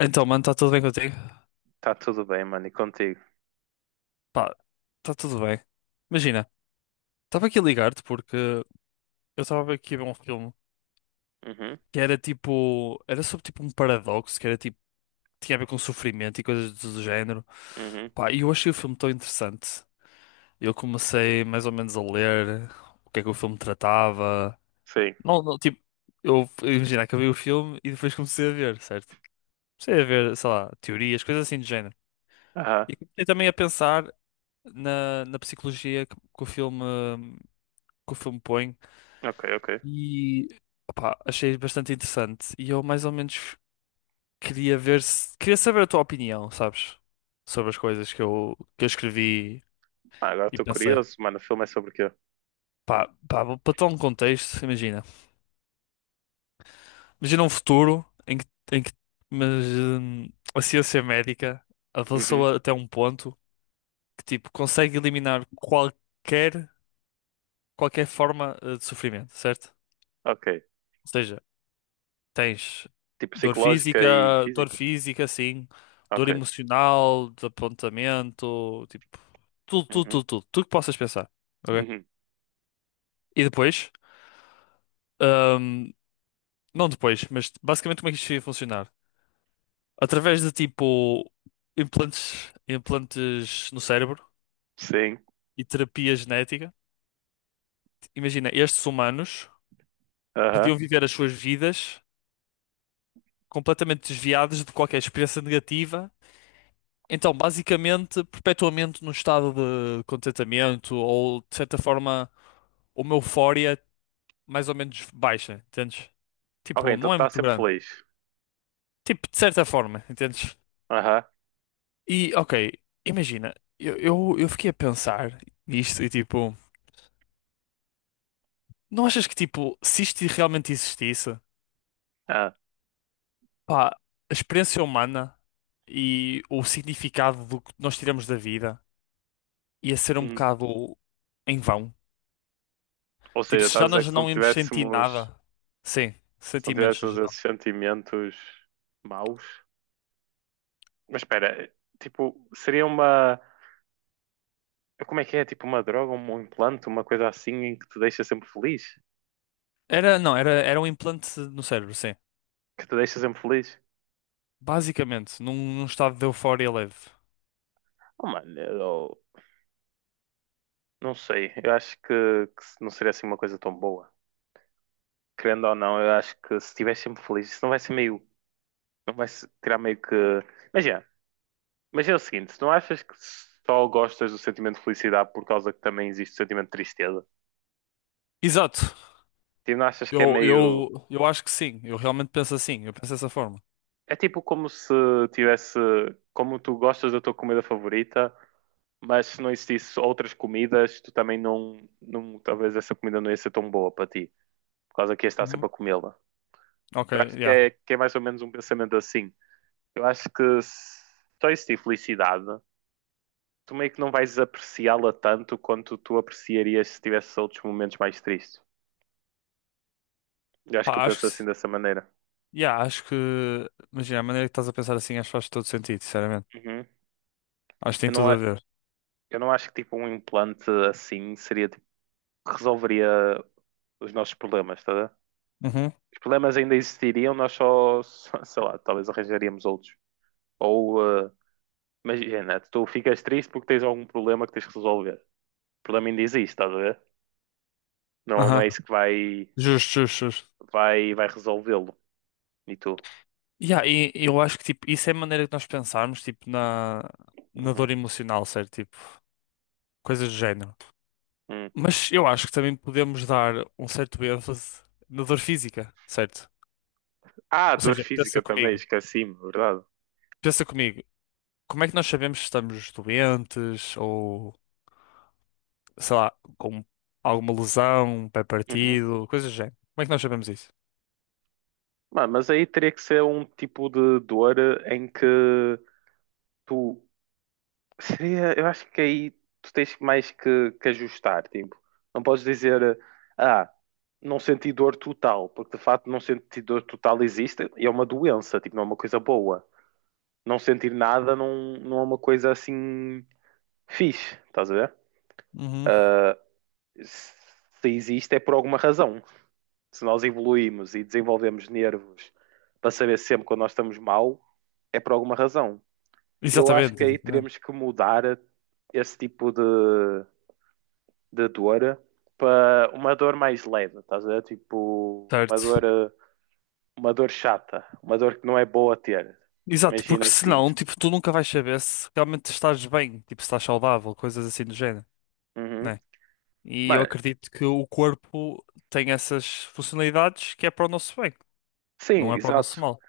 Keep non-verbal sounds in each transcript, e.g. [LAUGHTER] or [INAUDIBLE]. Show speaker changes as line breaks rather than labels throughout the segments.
Então, mano, está tudo bem contigo?
Tá tudo bem, mano, e contigo?
Pá, está tudo bem. Imagina, estava aqui a ligar-te porque eu estava aqui a ver um filme
Uhum.
que era tipo. Era sobre tipo um paradoxo, que era tipo. Tinha a ver com sofrimento e coisas do género.
Uhum.
Pá, e eu achei o filme tão interessante. Eu comecei mais ou menos a ler o que é que o filme tratava.
Sim.
Não, não, tipo. Imagina, acabei o filme e depois comecei a ver, certo? Comecei a ver, sei lá, teorias, coisas assim do género.
Aham.
E comecei também a pensar na psicologia que o filme põe
Ok, ok.
e opá, achei bastante interessante. E eu mais ou menos queria ver se queria saber a tua opinião, sabes? Sobre as coisas que eu escrevi
Ah, agora
e
estou
pensei.
curioso, mano, o filme é sobre o quê?
Para tal um contexto, imagina. Imagina um futuro em que mas, hum, a ciência médica
Uhum.
avançou até um ponto que tipo consegue eliminar qualquer forma de sofrimento, certo?
Ok.
Ou seja, tens
Tipo psicológica e
dor
física?
física, sim, dor
Ok.
emocional, de apontamento, tipo, tudo, tudo,
Uhum.
tudo, tudo, tudo que possas pensar. Ok?
Uhum.
E depois, hum, não depois, mas basicamente como é que isto ia funcionar? Através de tipo implantes no cérebro
Sim.
e terapia genética. Imagina, estes humanos
Aham.
podiam viver as suas vidas completamente desviados de qualquer experiência negativa. Então, basicamente, perpetuamente num estado de contentamento ou, de certa forma, uma eufória mais ou menos baixa, entendes?
Ok,
Tipo,
então
não é
tá
muito
sempre
grande.
feliz.
Tipo, de certa forma, entendes?
Aham.
E, ok, imagina, eu fiquei a pensar nisto e, tipo, não achas que, tipo, se isto realmente existisse,
Ah.
pá, a experiência humana e o significado do que nós tiramos da vida ia ser um
Uhum.
bocado em vão?
Ou
Tipo,
seja,
se
estás a
já
dizer que
nós não íamos sentir nada. Sim,
se não
sentimentos no
tivéssemos esses
geral.
sentimentos maus? Mas espera, tipo, seria uma, como é que é? Tipo uma droga, um implante, uma coisa assim em que te deixa sempre feliz?
Era, não, era, era um implante no cérebro, sim.
Que te deixa sempre feliz?
Basicamente, num estado de euforia leve.
Oh, mano, eu não sei. Eu acho que não seria assim uma coisa tão boa. Querendo ou não, eu acho que se estiver sempre feliz, isso não vai ser meio. Não vai se- tirar meio que. Imagina, imagina o seguinte: se não achas que só gostas do sentimento de felicidade por causa que também existe o sentimento de tristeza?
Exato.
Tipo, não achas que é meio.
Eu acho que sim. Eu realmente penso assim. Eu penso dessa forma.
É tipo como se tivesse. Como tu gostas da tua comida favorita, mas se não existisse outras comidas, tu também não. Não talvez essa comida não ia ser tão boa para ti, por causa que ias estar sempre
Uhum.
a comê-la.
Ok,
Eu acho que
yeah.
é mais ou menos um pensamento assim. Eu acho que se só existir felicidade, tu meio que não vais apreciá-la tanto quanto tu apreciarias se tivesses outros momentos mais tristes. Eu acho que eu
Pá, acho que,
penso
se-
assim dessa maneira.
Yeah, acho que, imagina, a maneira que estás a pensar assim, acho que faz todo sentido, sinceramente.
Uhum.
Acho que tem
Eu não,
tudo a
a-
ver.
eu não acho que tipo um implante assim seria tipo, resolveria os nossos problemas, tá? A ver?
Uhum.
Os problemas ainda existiriam, nós [LAUGHS] sei lá, talvez arranjaríamos outros. Ou, eh, imagina, tu ficas triste porque tens algum problema que tens que resolver. O problema ainda existe, estás a ver? Não, não
Aham.
é isso que
Justo, justo, justo.
vai resolvê-lo. E tu?
Yeah, e eu acho que, tipo, isso é a maneira que nós pensarmos, tipo, na
Uhum.
dor emocional, certo? Tipo, coisas do género.
Uhum.
Mas eu acho que também podemos dar um certo ênfase na dor física, certo?
Ah,
Ou
dor
seja,
física também, esqueci-me, verdade.
pensa comigo, como é que nós sabemos se estamos doentes ou, sei lá, com alguma lesão, um pé
Uhum.
partido, coisas do género? Como é que nós sabemos isso?
Mano, mas aí teria que ser um tipo de dor em que tu [LAUGHS] seria, eu acho que aí tu tens mais que ajustar, tipo, não podes dizer, ah, não senti dor total, porque de facto não sentir dor total existe, e é uma doença, tipo, não é uma coisa boa. Não sentir nada não, não é uma coisa assim fixe, estás a ver?
Uhum.
Se existe é por alguma razão. Se nós evoluímos e desenvolvemos nervos para saber sempre quando nós estamos mal, é por alguma razão. Eu acho
Exatamente,
que aí
exatamente.
teremos que mudar esse tipo de dor para uma dor mais leve, estás a ver? Tipo,
Certo.
uma dor chata, uma dor que não é boa a ter.
Exato,
Imagina
porque
o seguinte.
senão, tipo, tu nunca vais saber se realmente estás bem, tipo, se estás saudável, coisas assim do género,
Uhum.
né? E eu
Mano,
acredito que o corpo tem essas funcionalidades que é para o nosso bem.
sim,
Não é para o
exato.
nosso mal.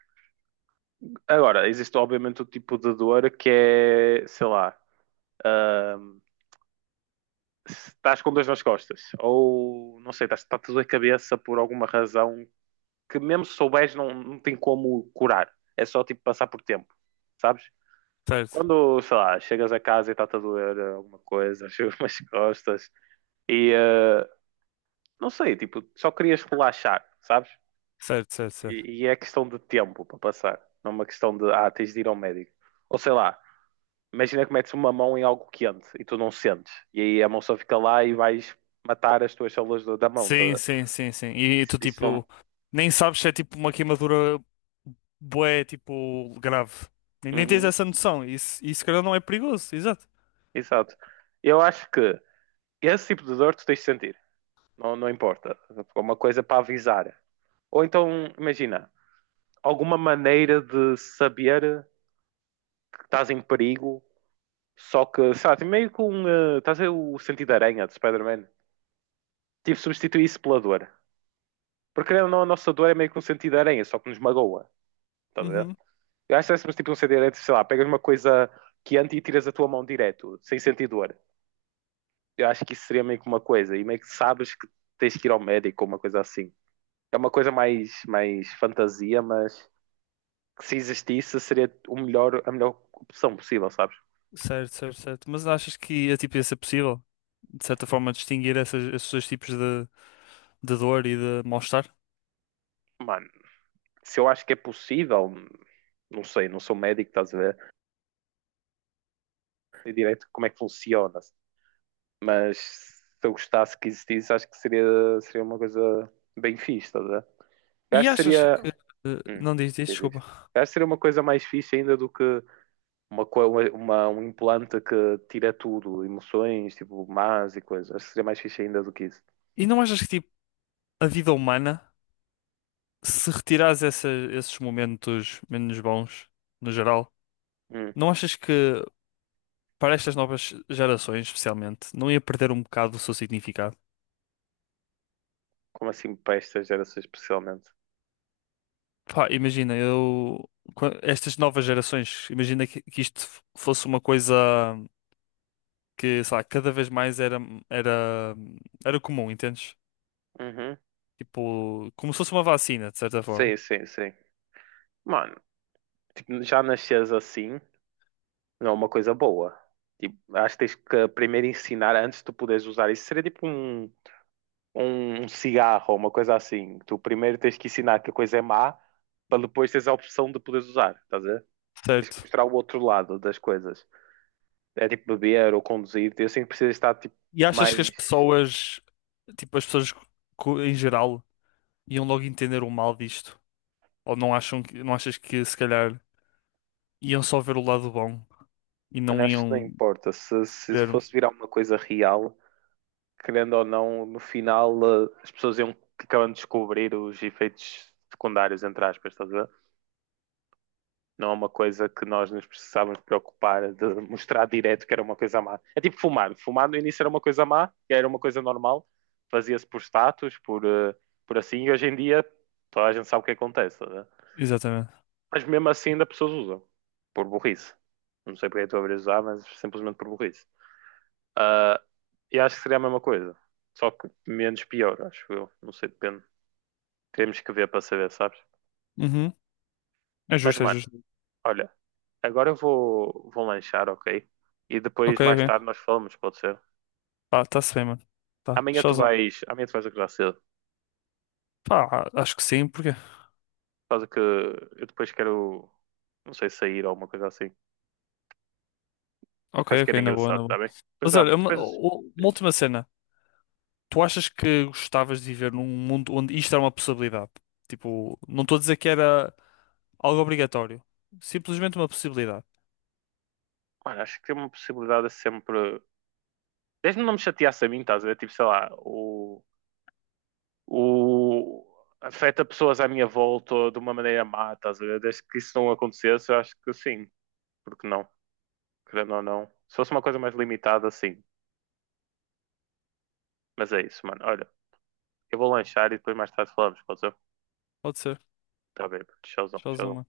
Agora, existe obviamente o tipo de dor que é, sei lá, hum, se estás com dois nas costas, ou não sei, estás, está tudo a cabeça por alguma razão que mesmo se souberes não, não tem como curar. É só tipo passar por tempo, sabes?
Certo,
Quando, sei lá, chegas a casa e está-te a doer alguma coisa, [LAUGHS] chegas umas costas e não sei, tipo, só querias relaxar, sabes?
certo, certo, certo.
E é questão de tempo para passar, não é uma questão de ah, tens de ir ao médico. Ou sei lá, imagina que metes uma mão em algo quente e tu não sentes, e aí a mão só fica lá e vais matar as tuas células do- da mão,
Sim,
tá?
sim, sim, sim. E
Isso,
tu,
isso
tipo,
não.
nem sabes se é tipo uma queimadura bué, tipo, grave. Nem tens
Uhum,
essa noção. Isso, se calhar, não é perigoso, exato.
exato. Eu acho que esse tipo de dor tu tens de sentir. Não, não importa. É uma coisa para avisar. Ou então, imagina, alguma maneira de saber que estás em perigo, só que, sabe, meio com. Estás a ver o sentido de aranha de Spider-Man? Tipo, substituir isso pela dor. Porque querendo ou não, a nossa dor é meio que um sentido de aranha, só que nos magoa. Estás a ver?
Uhum.
Eu acho que é tipo um sentido de aranha, sei lá, pegas uma coisa quente e tiras a tua mão direto, sem sentir dor. Eu acho que isso seria meio que uma coisa, e meio que sabes que tens que ir ao médico ou uma coisa assim. É uma coisa mais fantasia, mas que se existisse seria o melhor, a melhor opção possível, sabes?
Certo, certo, certo. Mas achas que é, tipo, ia ser possível, de certa forma, distinguir esses dois tipos de dor e de mal-estar?
Mano, se eu acho que é possível, não sei, não sou médico, estás a ver? Sei direito como é que funciona, mas se eu gostasse que existisse, acho que seria uma coisa bem fixe, estás a ver? Eu acho que seria. Hum,
Não diz, diz,
diz, diz.
desculpa.
Eu acho que seria uma coisa mais fixe ainda do que uma, co- uma- um implante que tira tudo, emoções, tipo, más e coisas. Acho que seria mais fixe ainda do que isso.
E não achas que tipo, a vida humana, se retirares esses momentos menos bons, no geral,
Hum,
não achas que para estas novas gerações, especialmente, não ia perder um bocado do seu significado?
como assim para esta geração especialmente?
Pá, imagina, eu. Qua- Estas novas gerações, imagina que isto fosse uma coisa que, sei lá, cada vez mais era, era comum, entendes?
Uhum.
Tipo, como se fosse uma vacina, de certa
Sim,
forma.
sim, sim. Mano, tipo, já nasces assim, não é uma coisa boa. Tipo, acho que tens que primeiro ensinar antes de tu poderes usar. Isso seria tipo um, um cigarro, ou uma coisa assim. Tu primeiro tens que ensinar que a coisa é má, para depois teres a opção de poderes usar, estás a ver? Tens que
Certo.
mostrar o outro lado das coisas. É tipo beber ou conduzir, eu sinto que precisa estar tipo
E achas que
mais.
as pessoas em geral iam logo entender o mal disto? Ou não acham que, não achas que se calhar iam só ver o lado bom e
Mano,
não
acho que não
iam
importa. Se
ver.
fosse virar uma coisa real, querendo ou não, no final as pessoas iam acabando de descobrir os efeitos secundários, entre aspas, estás a ver? Não é uma coisa que nós nos precisávamos preocupar de mostrar direto que era uma coisa má. É tipo fumar. Fumar no início era uma coisa má, era uma coisa normal, fazia-se por status, por, por assim, e hoje em dia toda a gente sabe o que acontece, estás a.
Exatamente.
Mas mesmo assim ainda pessoas usam. Por burrice. Não sei porque é que estou a abrir usar, mas simplesmente por burrice. Ah, e acho que seria a mesma coisa. Só que menos pior, acho eu. Não sei, depende. Temos que ver para saber, sabes?
Uhum. É
Mas,
justo, é
mano,
justo.
olha. Agora eu vou lanchar, ok? E depois,
Ok,
mais tarde,
ok.
nós falamos, pode ser?
Pá, tá-se bem, mano. Tá, showzão.
Amanhã tu vais acordar cedo. Por
Pá, acho que sim, porque.
causa que eu depois quero... Não sei, sair ou alguma coisa assim.
Ok,
Acho que
ok,
era
na boa, na
engraçado, tá
boa.
bem? Depois,
Mas olha,
amanhã, depois...
uma
Diz.
última cena. Tu achas que gostavas de viver num mundo onde isto era uma possibilidade? Tipo, não estou a dizer que era algo obrigatório. Simplesmente uma possibilidade.
Mano, acho que tem uma possibilidade é sempre. Desde não me chateasse a mim, estás a ver? Tipo, sei lá, o afeta pessoas à minha volta de uma maneira má, estás a ver? Desde que isso não acontecesse, eu acho que sim, porque não, querendo ou não. Se fosse uma coisa mais limitada, sim. Mas é isso, mano. Olha, eu vou lanchar e depois mais tarde falamos, pode ser?
Pode ser.
Tá bem, showzão,
Showzão,
showzão.
mano.